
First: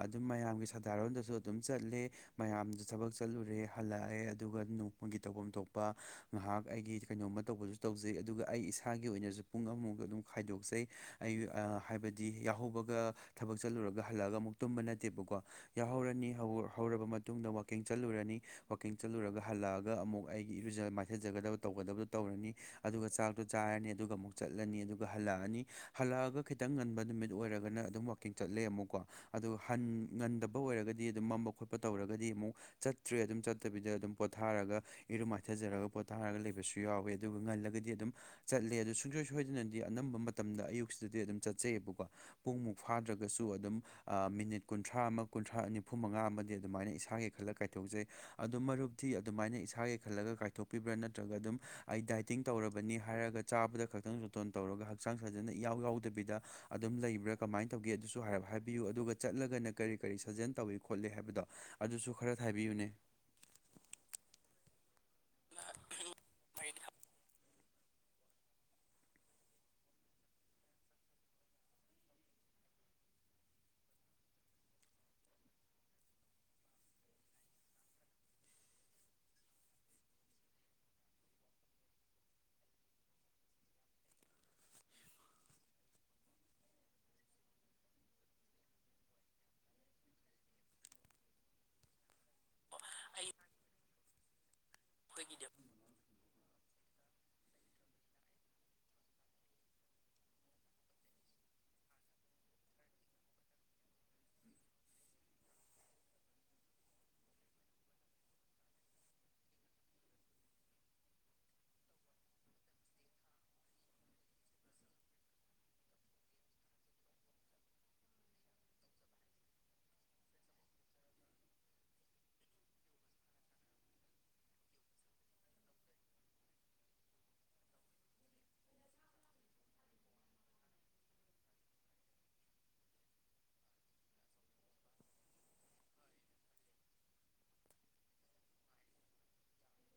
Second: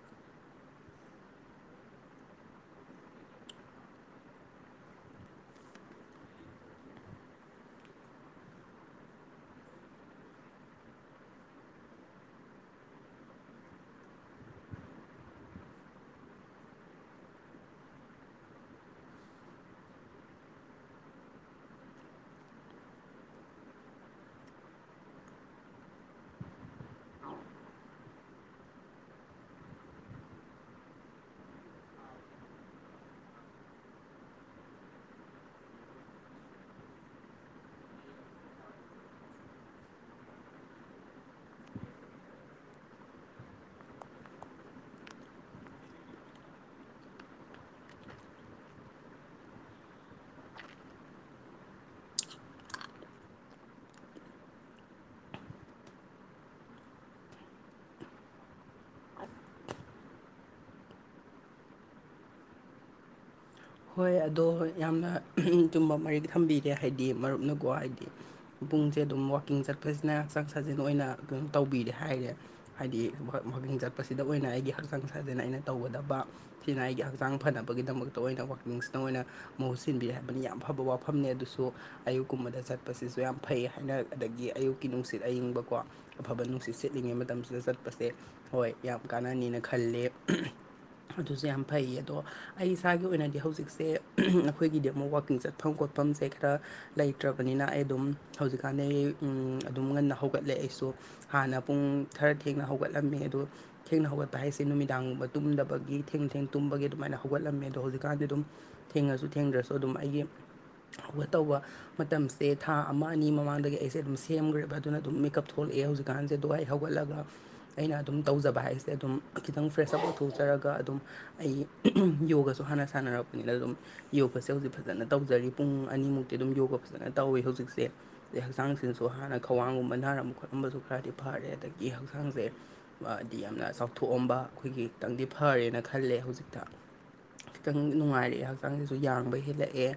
ꯑꯗꯨꯝ ꯃꯌꯥꯝꯒꯤ ꯁꯥꯗꯥꯔꯣꯟꯗꯁꯨ ꯑꯗꯨꯝ ꯆꯠꯂꯦ ꯃꯌꯥꯝꯗ ꯊꯕꯛ ꯆꯠꯂꯨꯔꯦ ꯍꯜꯂꯛꯑꯦ ꯑꯗꯨꯒ ꯅꯣꯡꯃꯒꯤ ꯇꯧꯐꯝ ꯊꯣꯛꯄ ꯉꯥꯏꯍꯥꯛ ꯑꯩꯒꯤ ꯀꯩꯅꯣꯝꯃ ꯇꯧꯕꯁꯨ ꯇꯧꯖꯩ ꯑꯗꯨꯒ ꯑꯩ ꯏꯁꯥꯒꯤ ꯑꯣꯏꯅꯁꯨ ꯄꯨꯡ ꯑꯃꯃꯥꯎꯗ ꯑꯗꯨꯝ ꯈꯥꯏꯗꯣꯛꯆꯩ ꯑꯩ ꯍꯥꯏꯕꯗꯤ ꯌꯥꯍꯧꯕꯒ ꯊꯕꯛ ꯆꯠꯂꯨꯔꯒ ꯍꯜꯂꯛꯑꯒ ꯑꯃꯨꯛ ꯇꯨꯝꯕ ꯅꯠꯇꯦꯕꯀꯣ ꯌꯥꯎꯍꯧꯔꯅꯤ ꯍꯧꯔꯕ ꯃꯇꯨꯡ ꯃꯇꯨꯡꯗ ꯋꯀꯤꯡ ꯆꯠꯂꯨꯔꯅꯤ ꯋꯥꯀꯤꯡ ꯆꯠꯂꯨꯔꯒ ꯍꯜꯂꯛꯑꯒ ꯑꯃꯨꯛ ꯑꯩꯒꯤ ꯏꯔꯨꯖ ꯃꯥꯏꯊꯖꯒꯗꯕ ꯇꯧꯒꯗꯕꯗꯨ ꯇꯧꯔꯅꯤ ꯑꯗꯨꯒ ꯆꯥꯛꯇꯣ ꯆꯥꯔꯅꯤ ꯑꯗꯨꯒ ꯑꯃꯨꯛ ꯆꯠꯂꯅꯤ ꯑꯗꯨꯒ ꯍꯜꯂꯛꯑꯅꯤ ꯍꯜꯂꯛꯑꯒ ꯈꯤꯇꯪ ꯉꯟꯕ ꯅꯨꯃꯤꯠ ꯑꯣꯏꯔꯒꯅ ꯑꯗꯨꯝ ꯀꯤꯡ ꯆꯠꯂꯦ ꯑꯃꯨꯛꯀꯣ ꯑꯗꯨ ꯍꯟ ꯉꯟꯗꯕ ꯑꯣꯏꯔꯒꯗꯤ ꯑꯗꯨꯝ ꯃꯝꯕ ꯈꯣꯠꯄ ꯇꯧꯔꯒꯗꯤ ꯑꯃꯨꯛ ꯆꯠꯇ꯭ꯔꯦ ꯑꯗꯨꯝ ꯆꯠꯇꯕꯤꯗ ꯑꯗꯨꯝ ꯄꯣꯊꯥꯔꯒ ꯏꯔꯨ ꯃꯥꯏꯊꯖꯔꯒ ꯄꯣꯊꯥꯔꯒ ꯂꯩꯕꯁꯨ ꯌꯥꯎꯋꯦ ꯑꯗꯨꯒ ꯉꯜꯂꯒꯗꯤ ꯑꯗꯨꯝ ꯆꯠꯂꯦ ꯑꯗꯨ ꯁꯨꯡꯁꯣꯏ ꯁꯣꯏꯗꯅꯗꯤ ꯑꯅꯝꯕ ꯃꯇꯝꯗ ꯑꯌꯨꯛꯁꯤꯗꯗꯤ ꯑꯗꯨꯝ ꯆꯠꯆꯩꯌꯦꯕꯀꯣ ꯄꯨꯡ ꯃꯨꯛ ꯐꯥꯗ꯭ꯔꯒꯁꯨ ꯑꯗꯨꯝ ꯑ ꯃꯤꯅꯤꯠ ꯀꯨꯟꯊ꯭ꯔꯥ ꯑꯃ ꯀꯨꯟꯊ꯭ꯔꯥ ꯅꯤꯐꯨ ꯃꯉꯥ ꯑꯃꯗꯤ ꯑꯗꯨꯃꯥꯏꯅ ꯏꯁꯥꯒꯤ ꯈꯜꯂ ꯀꯥꯏꯊꯣꯛꯆꯩ ꯑꯗꯨꯝ ꯃꯔꯨꯞꯇꯤ ꯑꯗꯨꯃꯥꯏꯅ ꯏꯁꯥꯒꯤ ꯈꯜꯂꯒ ꯀꯥꯏꯊꯣꯛꯄꯤꯕ꯭ꯔꯥ ꯅꯠꯇ꯭ꯔꯒ ꯑꯗꯨꯝ ꯑꯩ ꯗꯥꯏꯇꯤꯡ ꯇꯧꯔꯕꯅꯤ ꯍꯥꯏꯔꯒ ꯆꯥꯕꯗ ꯈꯛꯇꯪ ꯖꯣꯇꯣꯟ ꯇꯧꯔꯒ ꯍꯛꯆꯥꯡ ꯁꯥꯖꯦꯟꯅ ꯏꯌꯥꯎ ꯌꯥꯎꯗꯕꯤꯗ ꯑꯗꯨꯝ ꯂꯩꯕ꯭ꯔꯥ ꯀꯃꯥꯏꯅ ꯇꯧꯒꯦ ꯑꯗꯨꯁꯨ ꯍꯥꯏꯔꯞ ꯍꯥꯏꯕꯤꯌꯨ ꯑꯗꯨꯒ ꯆꯠꯂꯒꯅ ꯀꯔꯤ ꯀꯔꯤ ꯁꯥꯖꯦꯟ ꯇꯧꯏꯤ ꯈꯣꯠꯂꯤ ꯍꯥꯏꯕꯗꯣ ꯑꯗꯨꯁꯨ ꯈꯔ ꯍꯥꯏꯕꯤꯌꯨꯅꯦ ꯍꯣꯏ ꯑꯗꯣ ꯌꯥꯝꯅ ꯆꯨꯝꯕ ꯃꯔꯤꯛ ꯊꯝꯕꯤꯔꯦ ꯍꯥꯏꯗꯤ ꯃꯔꯨꯞꯅꯀꯣ ꯍꯥꯏꯗꯤ ꯄꯨꯡꯁꯦ ꯑꯗꯨꯝ ꯋꯥꯛꯀꯤꯡ ꯆꯠꯄꯁꯤꯅ ꯍꯛꯆꯥꯡ ꯁꯥꯖꯤꯟ ꯑꯣꯏꯅ ꯑꯗꯨꯝ ꯇꯧꯕꯤꯔꯦ ꯍꯥꯏꯔꯦ ꯍꯥꯏꯗꯤ ꯋꯥꯀꯤꯡ ꯍꯣꯏ ꯆꯠꯄꯁꯤꯗ ꯑꯣꯏꯅ ꯑꯩꯒꯤ ꯍꯛꯆꯥꯡ ꯁꯥꯥꯏꯗꯅ ꯑꯩꯅ ꯇꯧꯒꯗꯕ ꯁꯤꯅꯥ ꯑꯩꯒꯤ ꯍꯛꯆꯥꯡ ꯐꯅꯕꯒꯤꯗꯃꯛꯇ ꯑꯣꯏꯅ ꯀꯣ ꯀꯤꯡꯁꯤꯅ ꯑꯣꯏꯅ ꯃꯍꯨꯠ ꯁꯤꯟꯕꯤ ꯍꯥꯏꯕꯅꯤ ꯌꯥꯝ ꯐꯕ ꯋꯥꯐꯝꯅꯦ ꯑꯗꯨꯁꯨ ꯑꯌꯨꯛꯀꯨꯝꯕꯗ ꯆꯠꯄꯁꯤꯁꯨ ꯌꯥꯝ ꯐꯩ ꯍꯥꯏꯅ ꯑꯗꯒꯤ ꯑꯌꯨꯛꯀꯤ ꯅꯨꯡꯁꯤꯠ ꯑꯌꯤꯡꯕꯀꯣ ꯑꯐꯕ ꯅꯨꯡꯁꯤꯠ ꯁꯤꯠꯂꯤꯉꯩ ꯃꯇꯝꯁꯤꯗ ꯆꯠꯄꯁꯦ ꯍꯣꯏ ꯌꯥꯝ ꯀꯥꯟꯅꯅꯤꯅ ꯈꯜꯂꯦ ꯑꯗꯨꯁꯨ ꯌꯥꯝ ꯐꯩꯌꯦ ꯑꯗꯣ ꯑꯩ ꯏꯁꯥꯒꯤ ꯑꯣꯏꯅꯗꯤ ꯍꯧꯖꯤꯛꯁꯦ ꯑꯩꯈꯣꯏꯒꯤꯗꯤ ꯑꯃꯨꯛ ꯋꯥꯛꯀꯤꯡ ꯆꯠꯐꯝ ꯈꯣꯠꯐꯝꯁꯦ ꯇ ꯂꯩꯇ꯭ꯔꯕꯅꯤꯅ ꯑꯩ ꯑꯗꯨꯝ ꯍꯧꯖꯤꯛꯀꯥꯟꯗꯤ ꯑꯩ ꯑꯗꯨꯝ ꯉꯟꯅ ꯍꯧꯒꯠꯂꯦ ꯑꯩꯁꯨ ꯍꯥꯟꯅ ꯄꯨꯡ ꯈꯔ ꯊꯦꯡꯅ ꯍꯧꯒꯠꯂꯝꯃꯦ ꯑꯗꯨ ꯊꯦꯡꯅ ꯍꯧꯒꯠꯄ ꯍꯥꯏꯁꯦ ꯅꯨꯃꯤꯗꯥꯡꯒꯨꯝꯕ ꯇꯨꯝꯗꯕꯒꯤ ꯊꯦꯡꯅ ꯊꯦꯡ ꯇꯨꯝꯕꯒꯤ ꯑꯗꯨꯃꯥꯏꯅ ꯍꯧꯒꯠꯂꯝꯃꯦ ꯑꯗꯣ ꯍꯧꯖꯤꯛꯀꯥꯟꯗꯤ ꯑꯗꯨꯝ ꯊꯦꯡꯉꯁꯨ ꯊꯦꯡꯗ꯭ꯔꯁꯨ ꯑꯗꯨꯝ ꯑꯩꯒꯤ ꯍꯧꯒꯠ ꯇꯧꯕ ꯃꯇꯝꯁꯦ ꯊꯥ ꯑꯃ ꯑꯅꯤ ꯃꯃꯥꯡꯗꯒꯤ ꯑꯩꯁꯦ ꯑꯗꯨꯝ ꯁꯦꯝꯈ꯭ꯔꯦꯕ ꯑꯗꯨꯅ ꯑꯗꯨꯝ ꯃꯦꯀꯞ ꯊꯣꯛꯂꯛꯑꯦ ꯍꯧꯖꯤꯛ ꯀꯥꯟꯁ ꯑꯗꯨꯒ ꯑꯩ ꯍꯧꯒꯠꯂꯒ ꯑꯩꯅ ꯑꯗꯨꯝ ꯇꯧꯖꯕ ꯍꯥꯏꯁꯦ ꯑꯗꯨꯝ ꯈꯤꯇꯪ ꯐ꯭ꯔꯦꯁ ꯑꯞ ꯑꯣꯏꯊꯣꯛꯆꯔꯒ ꯑꯗꯨꯝ ꯑꯩ ꯌꯣꯒꯁꯨ ꯍꯥꯟꯅ ꯁꯥꯟꯅꯔꯛꯄ ꯅ ꯑꯗꯨꯝ ꯌꯣꯒꯁꯦ ꯍꯧꯖꯤꯛ ꯐꯖꯅ ꯇꯧꯖꯔꯤ ꯄꯨꯡ ꯑꯅꯤꯃꯨꯛꯇꯤ ꯑꯗꯨꯝ ꯌꯣꯒ ꯐꯖꯅ ꯇꯧꯋꯤ ꯍꯧꯖꯤꯛꯁꯦ ꯑꯗꯩ ꯍꯛꯆꯥꯡꯁꯤꯅꯁꯨ ꯍꯥꯟꯅ ꯈ꯭ꯋꯥꯡꯒꯨꯝꯕ ꯅꯥꯔꯝꯕ ꯈꯣꯠꯂꯝꯕꯁꯨ ꯈꯔꯗꯤ ꯐꯔꯦ ꯑꯗꯒꯤ ꯍꯛꯆꯥꯡꯁꯦ ꯗꯤ ꯌꯥꯝꯅ ꯆꯥꯎꯊꯣꯛꯑꯝꯕ ꯑꯩꯈꯣꯏꯒꯤ ꯈꯤꯇꯪꯗꯤ ꯐꯔꯦꯅ ꯈꯜꯂꯦ ꯍꯧꯖꯤꯛꯇ ꯈꯤꯇꯪ ꯅꯨꯡꯉꯥꯏꯔꯛꯑꯦ ꯍꯛꯆꯥꯡꯁꯤꯁꯨ ꯌꯥꯡꯕ ꯍꯦꯜꯂꯛꯑꯦ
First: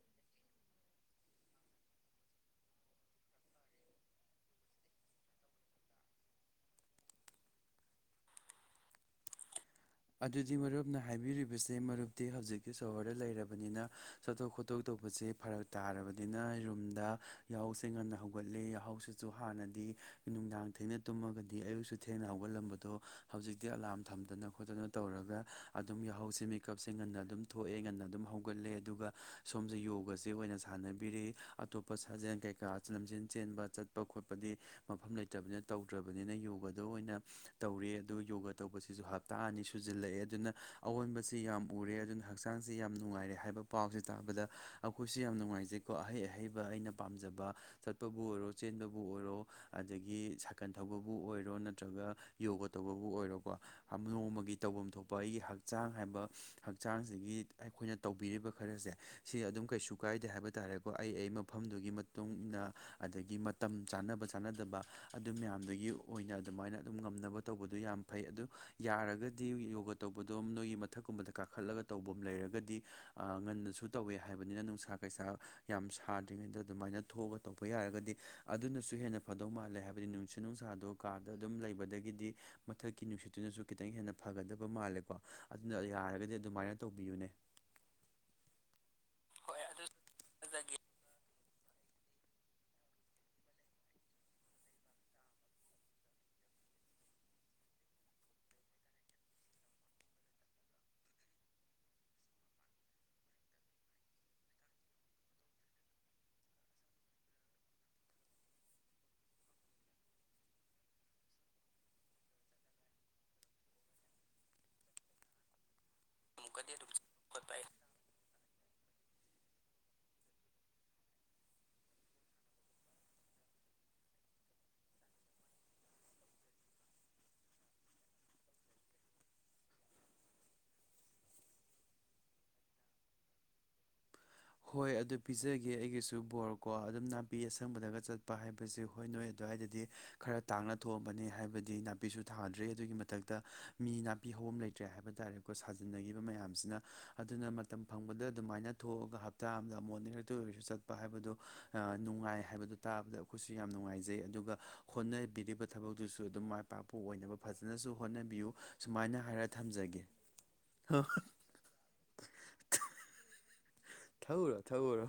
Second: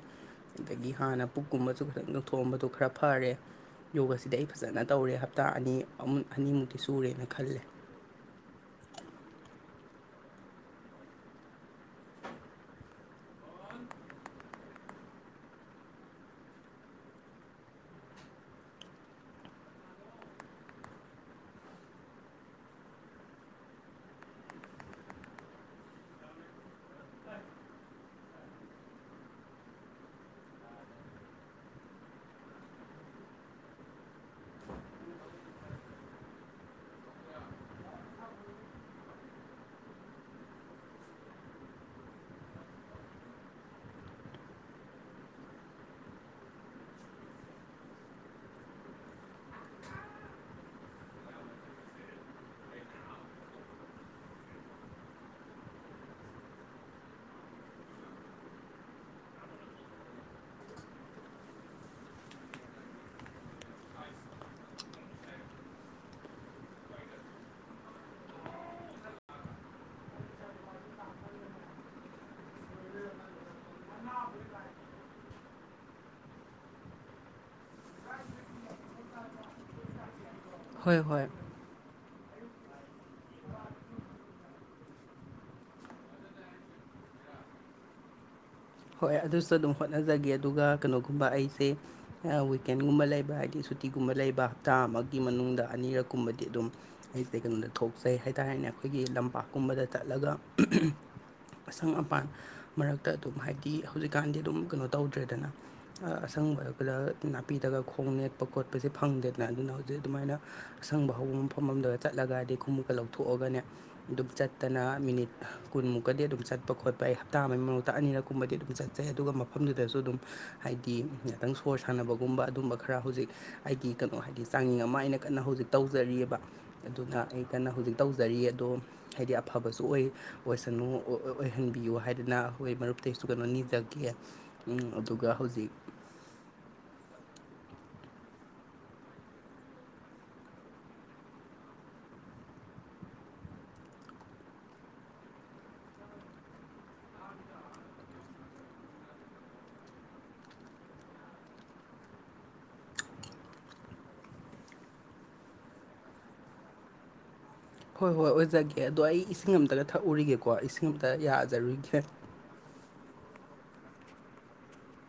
ꯑꯗꯒꯤ ꯍꯥꯟꯅ ꯄꯨꯛꯀꯨꯝꯕꯁꯨ ꯈꯤꯇꯪ ꯅꯣꯏꯊꯣꯛꯑꯝꯕꯗꯨ ꯈꯔ ꯐꯔꯦ ꯌꯣꯒꯁꯤꯗꯤ ꯑꯩ ꯐꯖꯅ ꯇꯧꯔꯦ ꯍꯞꯇꯥ ꯑꯅꯤ ꯑꯅꯤꯃꯨꯛꯇꯤ ꯁꯨꯔꯦꯅ ꯈꯜꯂꯦ ꯑꯗꯨꯗꯤ ꯃꯔꯨꯞꯅ ꯍꯥꯏꯕꯤꯔꯤꯕꯁꯦ ꯃꯔꯨꯞꯇꯤ ꯍꯧꯖꯤꯛꯀꯤ ꯁꯣꯍꯣꯔꯗ ꯂꯩꯔꯕꯅꯤꯅ ꯆꯠꯊꯣꯛ ꯈꯣꯠꯠꯇꯣꯛ ꯇꯧꯕꯁꯦ ꯐꯔꯛ ꯇꯥꯔꯕꯅꯤꯅ ꯔꯨꯝꯗ ꯌꯥꯍꯧꯁꯦ ꯉꯟꯅ ꯍꯧꯒꯠꯂꯦ ꯌꯥꯍꯧꯁꯦ ꯁꯨ ꯍꯥꯟꯅꯗꯤ ꯅꯨꯡꯗꯥꯡ ꯊꯦꯡꯅ ꯇꯨꯝꯃꯒꯗꯤ ꯑꯌꯨꯛꯁꯨ ꯊꯦꯡꯅ ꯍꯧꯒꯠꯂꯝꯕꯗꯣ ꯍꯧꯖꯤꯛꯇꯤ ꯑꯂꯥꯔꯝ ꯊꯝꯗꯅ ꯈꯣꯠꯇꯅ ꯇꯧꯔꯒ ꯑꯗꯨꯝ ꯌꯥꯍꯧꯁꯦ ꯃꯦꯀꯞꯁꯦ ꯉꯟꯅ ꯑꯗꯨꯝ ꯊꯣꯛꯑꯦ ꯉꯟꯅ ꯑꯗꯨꯝ ꯍꯧꯒꯠꯂꯦ ꯑꯗꯨꯒ ꯁꯣꯝꯁꯦ ꯌꯣꯒꯁ ꯑꯣꯏꯅ ꯁꯥꯟꯅꯕꯤꯔ ꯑꯇꯣꯞꯄ ꯁꯥꯖꯦꯜ ꯀꯩꯀꯥ ꯂꯝꯖꯦꯟ ꯆꯦꯟꯕ ꯆꯠ ꯆꯠꯄ ꯈꯣꯠꯄꯗꯤ ꯃꯐꯝ ꯂꯩꯇꯕꯅꯤꯅ ꯇꯧꯗ꯭ꯔꯕꯅꯤꯅ ꯌꯣꯒꯗ ꯑꯣꯏꯅ ꯇꯧꯔ ꯑꯗꯨ ꯌꯣꯒ ꯇꯧꯕꯁꯤꯁꯨ ꯍꯥꯞ ꯊꯥ ꯑꯅꯤ ꯁꯨꯖꯜꯂꯛꯑꯦ ꯑꯗꯨꯅ ꯑꯑꯣꯟꯕꯁꯤ ꯌꯥꯝ ꯎꯔꯦ ꯑꯗꯨꯅ ꯍꯛꯆꯥꯡꯁꯤ ꯌꯥꯝ ꯅꯨꯡꯉꯥꯏꯔꯦ ꯍꯥꯏꯕ ꯄꯥꯎꯁꯦ ꯇꯥꯕꯗ ꯑꯩꯈꯣꯏꯁꯨ ꯌꯥꯝ ꯅꯨꯡꯉꯥꯏꯖꯩꯀꯣ ꯑꯍꯩ ꯑꯍꯩꯕ ꯑꯩꯅ ꯄꯥꯝꯖꯕ ꯆꯠꯄꯕꯨ ꯑꯣꯏꯔꯣ ꯆꯦꯟꯕꯕꯨ ꯑꯣꯏꯔꯣ ꯑꯗꯒꯤ ꯁꯥꯀꯜ ꯊꯧꯕꯕꯨ ꯑꯣꯏꯔꯣ ꯅꯠꯇ꯭ꯔꯒ ꯌꯣꯒ ꯇꯧꯕꯕꯨ ꯑꯣꯏꯔꯣꯀꯣ ꯅꯣꯡꯃꯒꯤ ꯇꯧꯐꯝ ꯊꯣꯛꯄ ꯑꯩꯒꯤ ꯍꯛꯆꯥꯡ ꯍꯥꯏꯕ ꯍꯛꯆꯥꯡꯁꯤꯒꯤ ꯑꯩꯈꯣꯏꯅ ꯇꯧꯕꯤꯔꯤꯕ ꯈꯔꯁꯦ ꯁꯤ ꯑꯗꯨꯝ ꯀꯩꯁꯨ ꯀꯥꯏꯗꯦ ꯍꯥꯏꯕ ꯇꯥꯔꯦꯀꯣ ꯑꯩ ꯑꯩ ꯃꯐꯝꯗꯨꯒꯤ ꯃꯇꯨꯡ ꯏꯟꯅ ꯑꯗꯒꯤ ꯃꯇꯝ ꯆꯥꯅꯕ ꯆꯥꯅꯗꯕ ꯑꯗꯨ ꯃꯌꯥꯝꯗꯨꯒꯤ ꯑꯣꯏꯅ ꯑꯗꯨꯃꯥꯏꯅ ꯑꯗꯨꯝ ꯉꯝꯅꯕ ꯇꯧꯕꯗꯨ ꯌꯥꯝ ꯐꯩ ꯑꯗꯨ ꯌꯥꯔꯒꯗꯤ ꯌꯣꯒ ꯇꯧꯕꯗꯣ ꯅꯣꯏꯒꯤ ꯃꯊꯛꯀꯨꯝꯕꯗ ꯀꯥꯈꯠꯂꯒ ꯇꯧꯕ ꯑꯃ ꯂꯩꯔꯒꯗꯤ ꯉꯟꯅꯁꯨ ꯇꯧꯋꯦ ꯍꯥꯏꯕꯅꯤꯅ ꯅꯨꯡꯁꯥ ꯀꯩꯁꯥ ꯌꯥꯝ ꯁꯥꯗ꯭ꯔꯤꯉꯩꯗ ꯑꯗꯨꯃꯥꯏꯅ ꯊꯣꯛꯑꯒ ꯇꯧꯕ ꯌꯥꯔꯒꯗꯤ ꯑꯗꯨꯅꯁꯨ ꯍꯦꯟꯅ ꯐꯗꯧ ꯃꯥꯜꯂꯦ ꯍꯥꯏꯕꯗꯤ ꯅꯨ ꯁꯤ ꯅꯨꯡꯁꯥꯗꯣ ꯍꯣꯏ ꯍꯣꯏ ꯀꯥꯔꯗ ꯑꯗꯨꯝ ꯂꯩꯕꯗꯒꯤꯗꯤ ꯃꯊꯛꯀꯤ ꯅꯨꯡꯁꯤꯠꯇꯨꯅꯁꯨ ꯈꯤꯇꯪ ꯍꯦꯟꯅ ꯐꯒꯗꯕ ꯃꯥꯜꯂꯦꯀꯣ ꯑꯗꯨꯅ ꯌꯥꯔꯒꯗꯤ ꯑꯗꯨꯃꯥꯏꯅ ꯇꯧꯕꯤꯌꯨꯅꯦ ꯍꯣꯏ ꯑꯗꯨꯁꯨ ꯑꯗꯨꯝ ꯍꯣꯠꯅꯖꯒꯦ ꯑꯗꯨꯒ ꯀꯩꯅꯣꯒꯨꯝꯕ ꯑꯩꯁꯦ ꯋꯤꯛꯀꯦꯟꯒꯨꯝꯕ ꯂꯩꯕ ꯍꯥꯏꯕꯗꯤ ꯁꯨꯇꯤꯒꯨꯝꯕ ꯂꯩꯕ ꯍꯞꯇꯥ ꯑꯃꯒꯤ ꯃꯅꯨꯡꯗ ꯑꯅꯤꯔꯛꯀꯨꯝꯕꯗꯤ ꯑꯗꯨꯝ ꯑꯩꯁꯦ ꯀꯩꯅꯣꯗ ꯊꯣꯛꯆꯩ ꯍꯥꯏ ꯇꯥꯔꯦꯅꯦ ꯑꯩꯈꯣꯏꯒꯤ ꯂꯝꯄꯥꯛꯀꯨꯝꯕꯗ ꯆꯠꯂꯒ ꯑꯁꯪ ꯑꯄꯥꯟ ꯃꯔꯛꯇ ꯑꯗꯨꯝ ꯍꯥꯏꯕꯗꯤ ꯍꯧꯖꯤꯛꯀꯥꯟꯗꯤ ꯑꯗꯨꯝ ꯀꯩꯅꯣ ꯇꯧꯗ꯭ꯔꯦꯗꯅ ꯑꯁꯪꯕꯒꯗ ꯅꯥꯄꯤꯗꯒ ꯈꯣꯡ ꯅꯦꯠꯄ ꯈꯣꯠꯄꯁꯦ ꯐꯪꯗꯦꯗꯅ ꯑꯗꯨꯅ ꯍꯧꯖꯤꯛ ꯑꯗꯨꯃꯥꯏꯅ ꯑꯁꯪꯕ ꯍꯧꯕ ꯃꯐꯝ ꯑꯃꯗ ꯆꯠꯂꯒꯗꯤ ꯈꯣꯡꯎꯨꯞꯀ ꯂꯧꯊꯣꯛꯑꯒꯅꯦ ꯑꯗꯨꯝ ꯆꯠꯇꯅ ꯃꯤꯅꯤꯠ ꯀꯨꯟꯃꯨꯛꯀꯗꯤ ꯑꯗꯨꯝ ꯆꯠꯄ ꯈꯣꯠꯄ ꯑꯩ ꯍꯞꯇꯥ ꯈꯣꯠꯄ ꯑꯃꯒꯤ ꯃꯛꯇ ꯑꯅꯤꯔꯛ ꯒꯨꯝꯕꯗꯤ ꯑꯗꯨꯝ ꯆꯠꯆꯩ ꯑꯗꯨꯒ ꯃꯐꯝꯗꯨꯗꯁꯨ ꯑꯗꯨꯝ ꯍꯥꯏꯗꯤ ꯉꯥꯛꯇꯪ ꯁꯣꯔ ꯁꯥꯟꯅꯕꯒꯨꯝꯕ ꯑꯗꯨꯝꯕ ꯈꯔ ꯍꯧꯖꯤꯛ ꯑꯩꯒꯤ ꯀꯩꯅꯣ ꯍꯥꯏꯗꯤ ꯆꯥꯡꯌꯦꯡ ꯑꯃ ꯑꯩꯅ ꯀꯟꯅ ꯍꯧꯖꯤꯛ ꯇꯧꯖꯔꯤꯑꯕ ꯑꯗꯨꯅ ꯑꯩ ꯀꯟꯅ ꯍꯧꯖꯤꯛ ꯇꯧꯖꯔꯤ ꯑꯗꯣ ꯍꯥꯏꯗꯤ ꯑꯐꯕꯁꯨ ꯑꯣꯏ ꯑꯣꯏꯁꯅꯨ ꯑꯣꯏꯍꯟꯕꯤꯌꯨ ꯍꯥꯏꯗꯅ ꯑꯩꯈꯣꯏ ꯃꯔꯨꯞ ꯇꯩꯁꯨ ꯅꯤꯖꯒꯦ ꯍꯣꯏ ꯑꯗꯨ ꯑꯗꯨꯒ ꯍꯧꯖꯤꯛ ꯄꯤꯖꯒꯦ ꯑꯩꯒꯤꯁꯨ ꯁꯨ ꯕꯣꯔ ꯀꯣ ꯑꯗꯨꯝ ꯅꯥꯄꯤ ꯑꯁꯪꯕꯗꯒ ꯆꯠꯄ ꯍꯥꯏꯕꯁꯦ ꯍꯣꯏ ꯅꯣꯏ ꯑꯗꯨꯋꯥꯏꯗꯗꯤ ꯈꯔ ꯇꯥꯡꯅ ꯊꯣꯛꯑꯝꯕꯅꯤ ꯍꯥꯏꯕꯗꯤ ꯅꯥꯄꯤꯁꯨ ꯊꯥꯗ꯭ꯔꯦ ꯑꯗꯨꯒꯤ ꯃꯊꯛꯇ ꯃꯤ ꯅꯥꯄꯤ ꯍꯧꯝ ꯂꯩꯇ꯭ꯔꯦ ꯍꯥꯏꯕ ꯇꯥꯔꯦ ꯀꯣ ꯁꯥꯖꯤꯟꯅꯈꯤꯕ ꯃꯌꯥꯝꯁꯤꯅ ꯑꯗꯨꯅ ꯃꯇꯝ ꯐꯪꯕꯗ ꯑꯗꯨꯃꯥꯏꯅ ꯊꯣꯛꯑꯒꯞ ꯇꯥ ꯑꯃꯗ ꯃꯣꯔꯅꯤꯡꯔꯇ ꯑꯣꯏꯔꯁꯨ ꯆꯠꯄ ꯍꯥꯏꯕꯗꯣ ꯅꯨꯡꯉꯥꯏ ꯍꯥꯏꯕꯗꯣ ꯇꯥꯕꯗ ꯑꯩꯈꯣꯏꯁꯨ ꯌꯥꯝ ꯅꯨꯡꯉꯥꯏꯖꯩ ꯑꯗꯨꯒ ꯍꯣꯠꯅꯕꯤꯔꯤꯕ ꯊꯕꯛꯇꯨꯁꯨ ꯑꯗꯨꯝ ꯃꯥꯏ ꯄꯥꯛꯄ ꯑꯣꯏꯅꯕ ꯐꯖꯅꯁꯨ ꯍꯣꯏ ꯍꯣꯏ ꯍꯣꯠꯅꯕꯤꯌꯨ ꯑꯣꯏꯖꯒꯦ ꯑꯗꯣ ꯑꯩ ꯁꯨꯃꯥꯏꯅ ꯍꯥꯏꯔ ꯏꯁꯤꯡ ꯑꯃꯝꯇꯒ ꯊꯝꯖꯒꯦ ꯊꯛꯎꯔꯤꯒꯦꯀꯣ ꯏꯁꯤꯡ ꯑꯝꯇ ꯌꯥꯖꯔꯨꯒꯦ ꯊꯛꯎꯔꯣ ꯊꯛꯎꯔꯣ